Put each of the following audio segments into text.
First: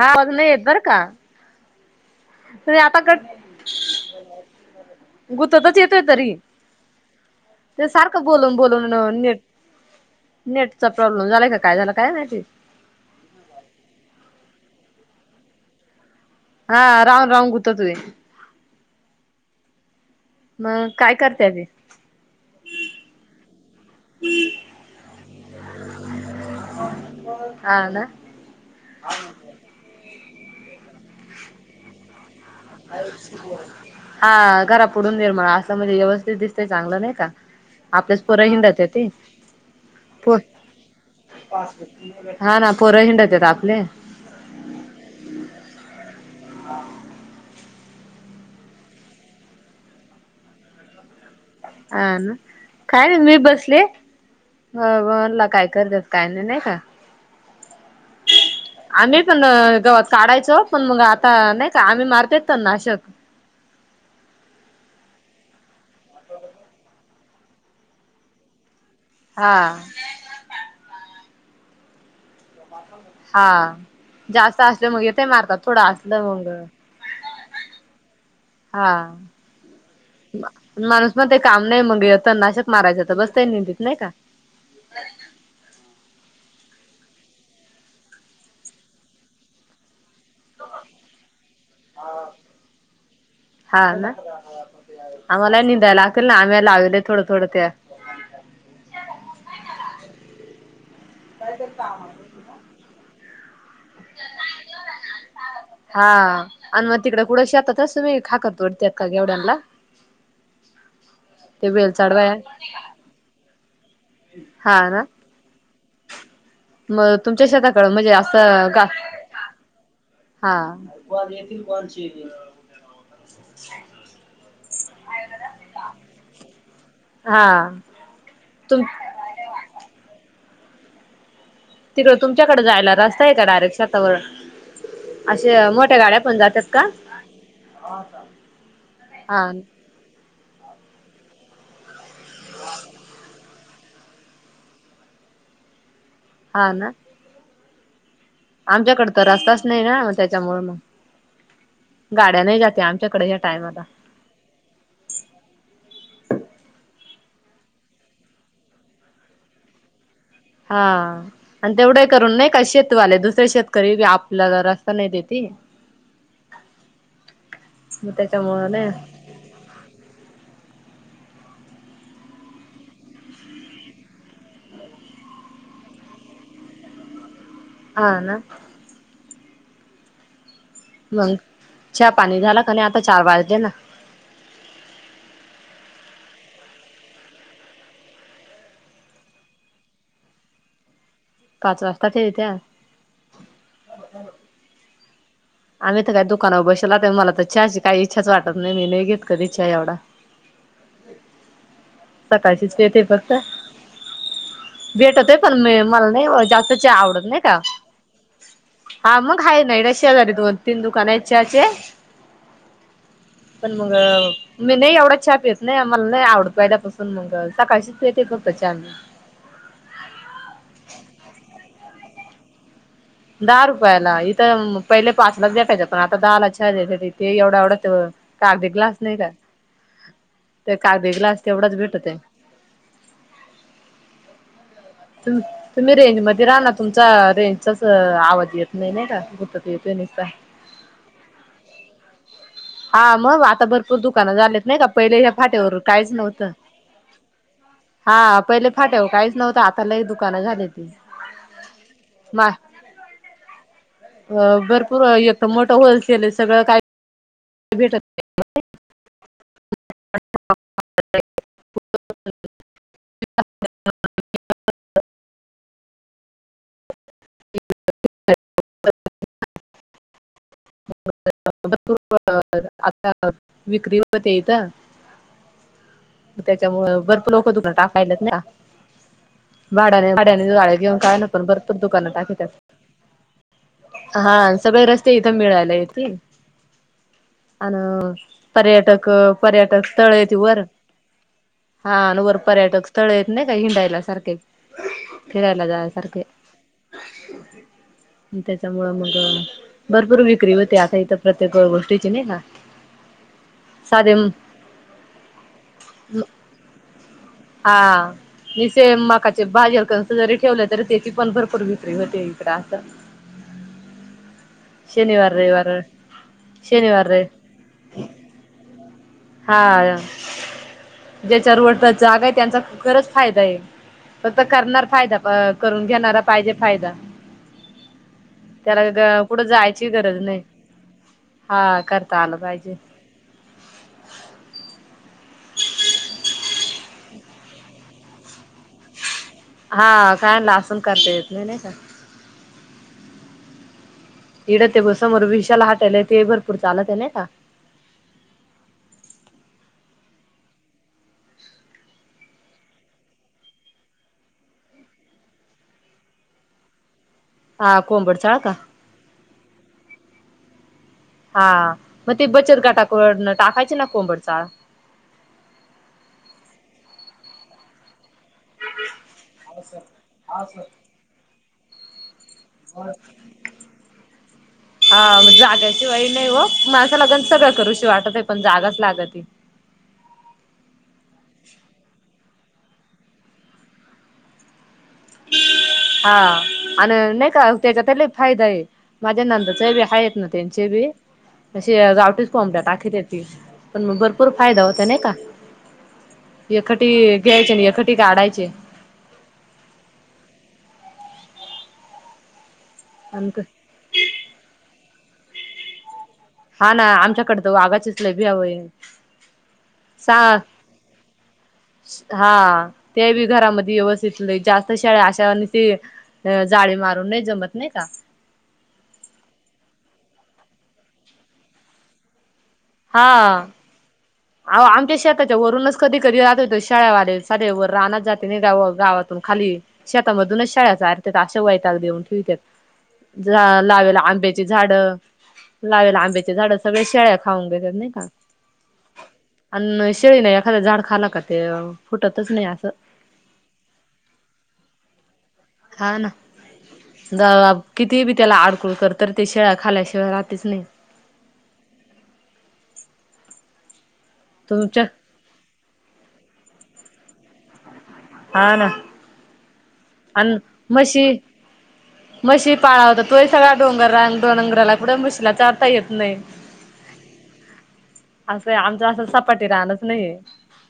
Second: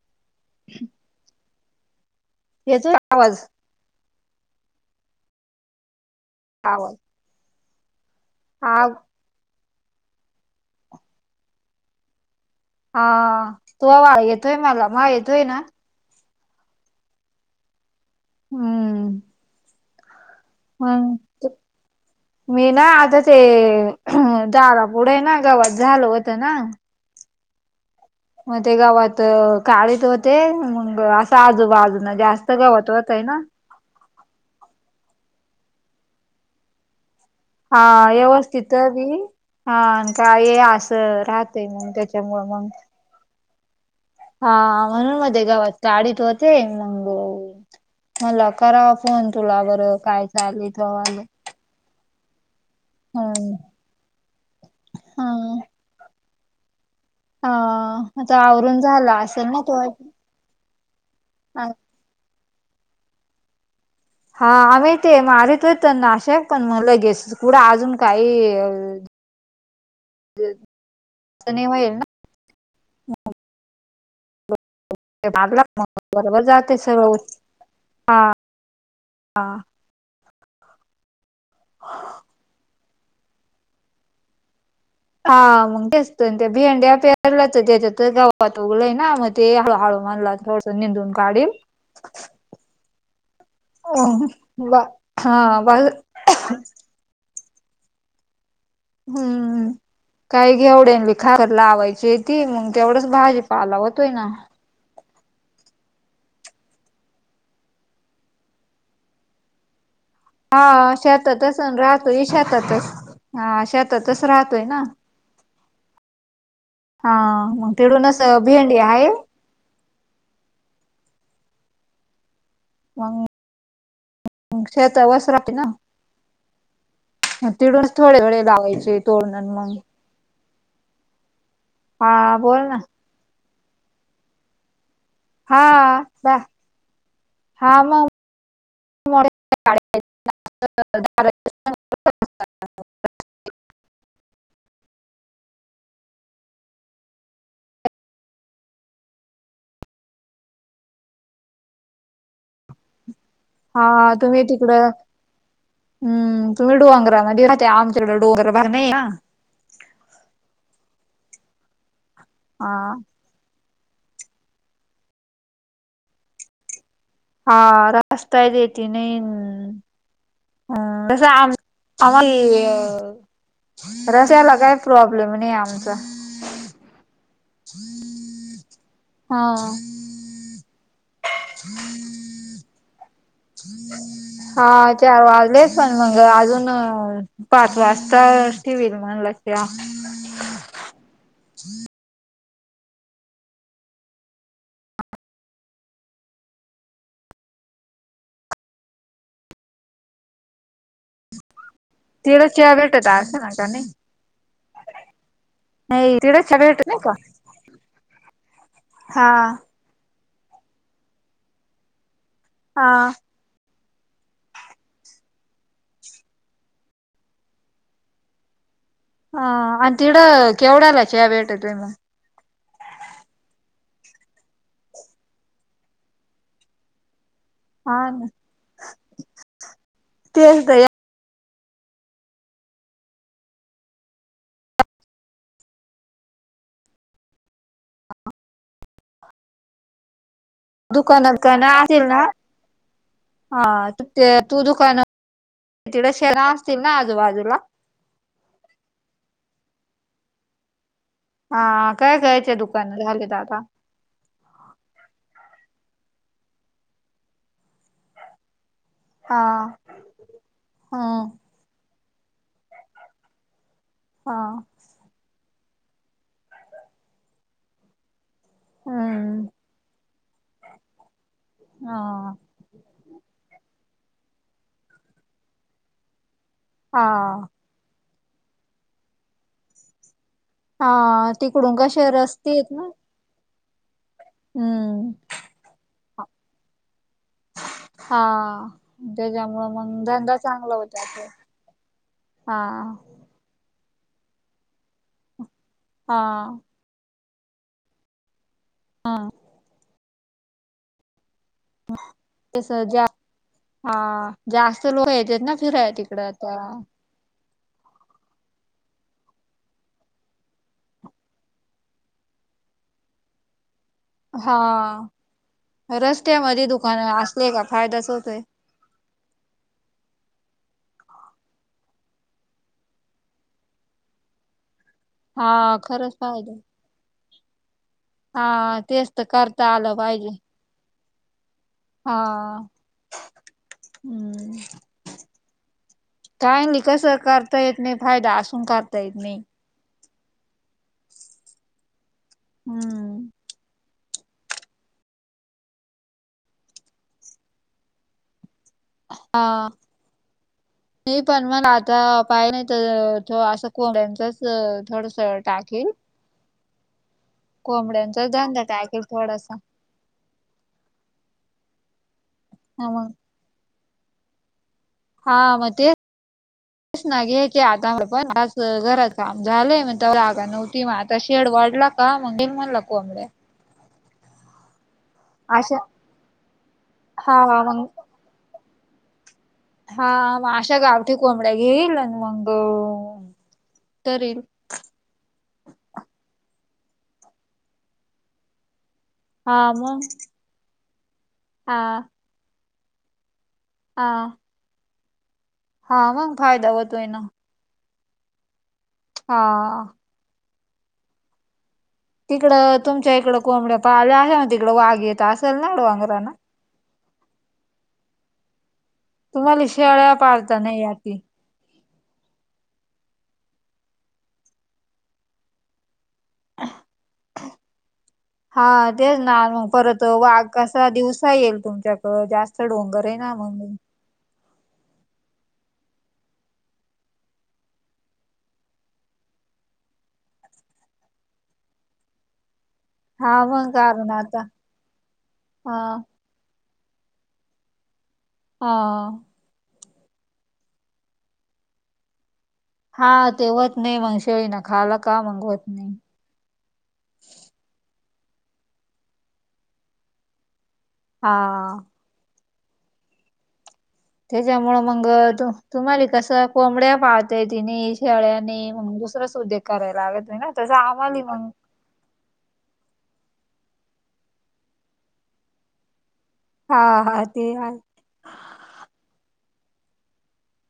पण नाही येत बर का, तरी येतोय आता आवाज कस गुततच येतय तरी हाव. ते सारखं बोलून बोलून नेट नेटचा प्रॉब्लेम झालाय का काय झालं काय माहिती हा तूवा आवाज येतोय मला माझा येतोय ना हा राऊन राहून गुततो ये हम्म. मग काय मंग करते ते मी ना आता ते दारा पुुढें ना गवत झालं होतं ना. हा ना. मग ते गवात काढीत होते मंग असं आजूबाजूनना जास्त.. गवात होता आहे ना. हा घरा पुुढून निर्मळ असं म्हणजे व्यवस्थित दिसतय चांगलं नाही का. हा आपल्याच पोर हिडात व्यवस्थित आहे बी ते. हा पो काय असं राहतय मग त्याच्यामुळ हा मग ना पोर हिंडता आपले हा म्हणून म ते गावात काडीत होते मंग मग करावा फोन तुला बरं काय चालू तूवालं. अ ना काय नाही मी हम्म बसले हा म्हणला काय करत. काही नाही नाही का हा आता आवरून झाला आम्ही पण असेल ना तो आज गवत काढायचो. पण मग आता नाही का आम्ही मारत नाशक हा आम्ही ते मारत नाशे पण मग लगेच कुढं अजून काही. हा. जर चने होईल ना हा. जास्त असलं मग येतय मारतात भागला थोडं असलं बरोबर मग जात सळ. [unintelligible] हा हा. म माणूस म ते काम नाही मग य तर नाशक मारायचंत बस ते निंदत नाही का. हा मग तेचत त्या भिंड्या प्यारलाच त्याच्या तर गावात उगलय ना मग ते हळू हळू मानला. थोडस निंदून काढ. हा ना बा हा आम्हाला बा निंदायला लागतील ना आम्ही लावले थोडं थोडं त्या. हम्म. काही घेवढ लि खा लावायची ती मग तेवढच भाजीपालावतय ना. हा आणि मग तिकडे कुडं शेतातच तुम्ही खाकतोडतात का गेवड्यांला. हा शेतातच बेल राहतो चाडवाया शेतातच हा शेतातच राहतोय ना. हा मग तुमच्या मग शेताकडं म्हणजे तिडूनच असं भेंडी का. आहे हा. मग शेत वस् राते ना. हा तिडूनच थोडे वळे तुम लावायचे तोडण मग. हा तिकडं बोल तुमच्याकडे ना जायला रस्ता आहे का डायरेक्शातवर. हा अशे मोठ्या गाड्या पण जातात का हा हा. अ अ अ [inaudible] हा ना. आमच्याकडे तर रस्ताच नाही ना त्याच्यामुळे मग गाड्या नाही जाते आमच्याकडे. टायमाला हा तुम्ही तिकडं. हम् तुम्ही डोंगरामधी राहते आमच्याकडे डोंगर भाग नाहिये ना. हा आणि तेवढं करून नाही का हा शेतवाले दुसर्या शेत. कर आपल्या रस्ता नाही देत. हा रस्ताय देेत नाही नाहीय. हम असं आमचं आम्हाला. रश याला काही प्रॉब्लेम नाही आमचा.. हा ना हा. मग हा पाणी झाला क नाही आता चार वाजले ना. हा चार वाजलेच पण मंग अजून. पाच वाजता टिवल म्हणला ते आ. पाच वाजता तेरी त्या. आम्ही तर काही दुकानावर बसला तर मला तर हाची काही इच्छाच वाटत नाही मी नाही घेत कधी हा एवढा. तिकडं चहा सकाळचीच पेते भेटत फक्त. असेल ना का नाही? भेटतय पण म मला नाही जास्त चा आवडत नाही का. हा मग हा नाडशी आजारी दोन तीन दुकाना आहे चाचे. हा. पण मग मी नाही एवढा चा पीत नाही मला नाही आवडत पाहिल्यापासून. मग सकाळशीच पिते फक्त चा मी. ह आणि तिकडं केवढ्याला चा भेटतय मग. दहा रुपयाला इथं पहिले पाच ला भेटायचं पण आता दहाला चा देताती इथं. ते एवढा एवढाच हा ना कागदिक ग्लास नाही का तर काग. ते ग्लास तेवढाच भेटतेय. तर. तुम्ही रेंज मध्ये राह ना तुमचा रेंजचाच आवाज येत नाही नाही का पुुतत येत नाही का. दुकानात काना असेल ना. हा मग हा आता भरपूर ते दुकानं तू झालेत नाही का दुकान पहिले ह्या फाट्यावर तिकडं काहीच शेना नव्हतं. असतील ना आजूबाजूला? हा पहिले फाट्याव काहीच नव्हतं आता लई दुकानं झालेत. हा काय कयच्या दुकान झाले आता. अ भरपूर एक मोठं होलसेल आहे सगळं काय भेट हा हम हा इथे तर हम्म भेटतय खूप हा आता तर विक्री होते इथ त्याच्यामुळ भरपूर हा. लोक दुकान टाकायलेत ना वाढायेले गड्या गाड्या घेऊन काय न हा पण तिकडून भरूर दुकान कसे टाख त्या रस्ते आहेत ना हा सगळे रस्ते हम्म. इथं मिळायला येतील अन हा पर्यटक त्याच्यामुळं पर्यटक मग स्थळ य धंदा त वर चांगला होता तो हा न वर पर्यटक हा. स्थळ येत नाय का हिंडायला सारखे फिरायला जाया सारखे हा त्याच्यामुळ मग हा भरपूर विक्री होती आता इथ प्रत्येक व ते स जा हा साधे जास्त लोक येत ना फिराय तिकड आता हा निसे माकाचे भाजर क जरी ठेवलं तरी तेची पण भरपूर विक्री होते इकड असं हा शनिवार रविवार रस्त्यामध्ये दुकान शनिवार रे असले का फायदा्याच होतोय हा ज्याच्यावरडत जागा आहे त्यांचा खरंच फायदा आहे फक्त करणार फायदा अ हा करून खरंच घेणारा पाहिजे फायदा हा तेच त्याला तर कुठं करता जायची आलं गरज पाहिजे नाही हा करता हा आलं पाहिजे हम्म काय नाही कसं करता येत नाही फायदा असून करता येत नाही हा कायला असून करता येत नाही नाही का हम् इडत आहे ब समोर विशाल हाटेलय ते भरपूर चालत आहे ना का हा [inaudible] नाही पण मला आता पाहि नाही तर असं को त्यांचच थोडस टाकेल [inaudible] हा कोंबड्यांचा कोंबडचाळ का धंदा कायखे थोडासा हा मग ते बचत हा मग गटाकडून टाकायची ना कोंबड चाळ हा मग तेच नाहीे की आता पण घरात काम झालंय मग त्या रागा नव्हती मग आता शेड वाढला का मगे म्हणला कोबडे हा म्ह अशा जाग्याची वय नाही हो माझं लगन सगळं हा करू श मग वाटत आहे पण जागाच लागत हा मग अशा गावठी कोंबड्या घेईल आणि मग करेील हा आणि नाही का त्याचा त्याला फायदा आहे माझ्या नंदाचे बी हा येत ना त्यांचे बी हा अ गवटीच पामबल्या टाकीती पण मग हा भरपूर फायदा होता नाही का हा मग फायदा एखटी होतोय ना घ्यायचे आणि एखटी का काढायचे हा तिकडं तुमच्या इकडं कोंबड्या पाल्या आहे मग तिकडे वाघ येत असेल नाड वांगरा ना हा ना आमच्याकडे तर वाघाचीच लबी हवंय तुम्हाला शेळ्या पाळता नाही याी हा ते बी घरामध्ये व्यवस्थितले जास्त शेळ्या अशा अ जाळी मारून नाही जमत नाही का हा तेच ना मग परत वाघ कसा दिवसा येईल तुमच्या अ जास्त डोंगर आहे ना मग अह आमच्या शेताच्या वरूनच कधी कधी राहत होते शाळेवाले सारे व राहनात जाते नाही गा गावातून खाली शेतामधूनच शाळेचा आरतात आशा वय तग देऊन ठेवतात. हा झा मग लावेला कारण आता आंब्याची झाड हा लावेला आंब्याची झाडा सगळे शेळ्या खाऊग तर नाही का? ह. आणि शेळी नाही एखाद झाड खाला का ते फुटतच नाही असं. हा तेवच नाही मंगशाळी ना खाला का मगवत हा ना. किती बी त्याला आडकुळ करत ते शेळा्या खाल्या शिवाय राातीच नाही. हा. त्याच्यामुळं तुमच्या मग तुम्हाला कसं कोंबड्या पाहतय दिनेश हा ना शेळ्याने मग दुसर सुधे करायला हवेत आणि नाही ना तसं म्हशी आम्हाला मग म्हशी पाळा होता तोही सगळ्या डोंगर डोंगराला कुठे म्हशीला चाारता येत नाही. हा हा ते आहे. असं आमचं असं सपाटी राहणारच नाही.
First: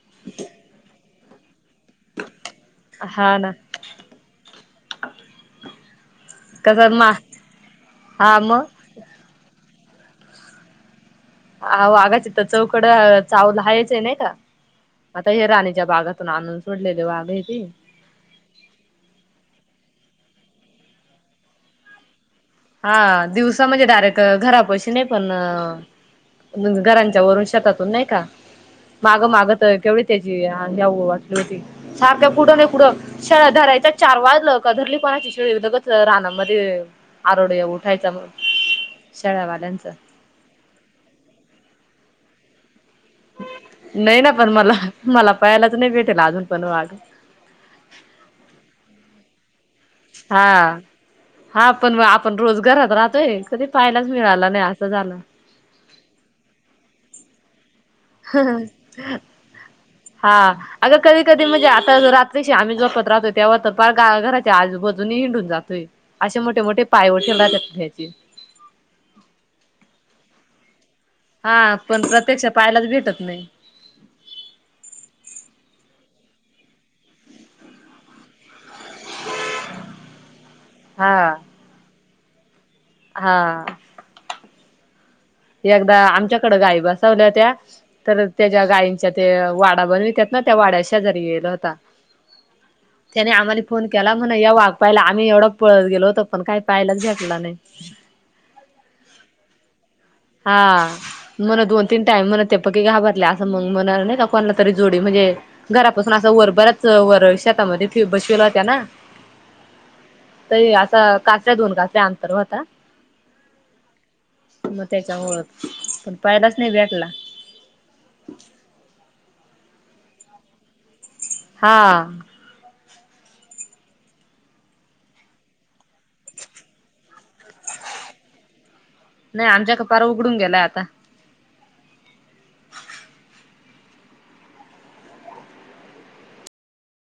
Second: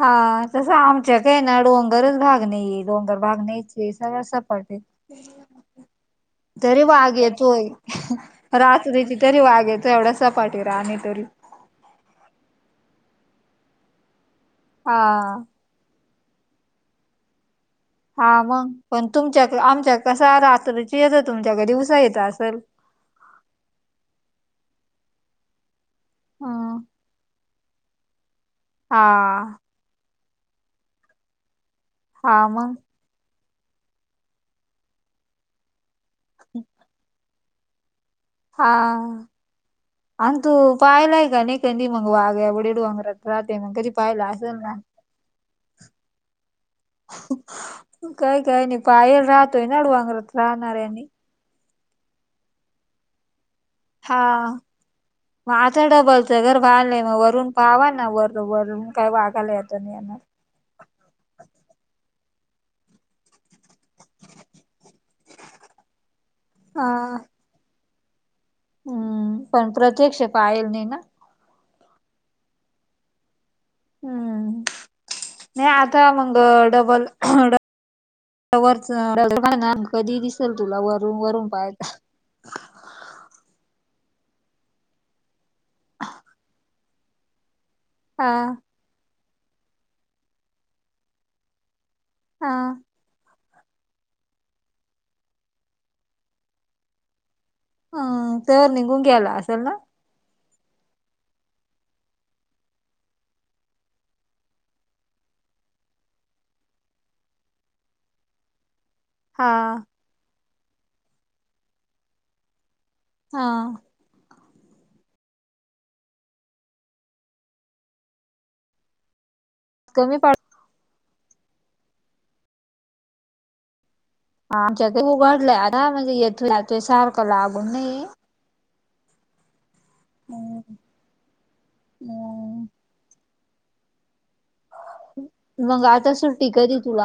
हा तसं आमच्या काय ना डोंगरच भाग नाही डोंगर हा भाग ना नाहीची. ते सळ अस पाटे तरी कसं मा वाघ येतोय हा मग रात. त ति तरी वागेयच एवढा स पाठी राहा आणि तरी ह आ वाघाची चौकड चाहूल हहायचं आहे नाही का? आता हा. हे राणीच्या बागातून आणून सोडलेले बाघ आहे ते हा मग पण तुमच्या आमच्या कस रात्रीची येतं तुमच्याकडे उसा येतं असल. हा दिवसा म्हणजे डायरेक्ट घरा पैशी नाही पण हम्म घरांच्या वरून शेतातून नाही का? हा मागं मागत केवढ त्याचीऊ वाटली होती सारख्या हा पुढं नाही मग पुढं. शाळा धरायच्या चार वाजलं कधरली पणाची शे लगच रानामध्ये आरड उठायचा. हा शेळ्यावाल्यांचा अंतु पायलाय का अनेकनी मगवाग बडीडू अंगर नाही ना पण मला मला पहायलाच नाही भेटेल अजून पण वाघ काही काय नाही बाहेर राहतोय नाड वांगरात हा राहणार्या आणि हा पण आपण रोजगारात राहतोय कधी पाहायलाच हा. मिळाला नाही असं झालं. मग आता डबलच घर पालंय मग वरून पावा ना वर वरून काय वागाला आता नाही येणार. हा. अग कधी कधी म्हणजे आता रात्री श आ्ही जपत राहतो. तेव्हा तर फार गा घराच्या आजूबाजून हिंडून जातोय असे मोठे मोठे पाय हा वटील राहतात त्याचे हम्म पण प्रत्यक्ष पाळेल नाही ना. हा पण प्रत्यक्ष पायलाच भेटत नाही. हम्म नाही आता मग डबल. रच कधी दिसेल तुला हा वरून वरून पाहाच. हा. एकदा आमच्याकडे गाय बसवल्या त्या्या तर हा त्याच्या गाय त्याच्या ते वाडा बनवितात ना त्या वाड्या शा जरी गेला होता. हा. त्याने आम्हाला फोन केला म्हणा यग पाहिला आम्ही एवढं पळत गेलो होत पण काही पाहिलाच भेटला नाही. हम तवर निघून घ्यायला असेल ना. हा. म्हण दोन तीन टाईम म्हण ते पकी घाबरले असं मग म्हणा नाही का कोणाला तरी जोडी म्हणजे घरापासून असं वरभरच वर शेतामध्ये बसवेल होत्या ना. हा. त असा काचऱ्या दोन काचऱ्या अंतर होता. हां त्याच्या होत, पण पहिलाच नाही भेटला. कमी [unintelligible] हां आमच्या उघडलंय आता म्हणजे येतोय जातोय सारखं लागून नाही. नाही आमच्याकड पार उघडून हम्म गेलाय आता. हम्म. [inaudible] मग आता सुट्टी कधी तुला?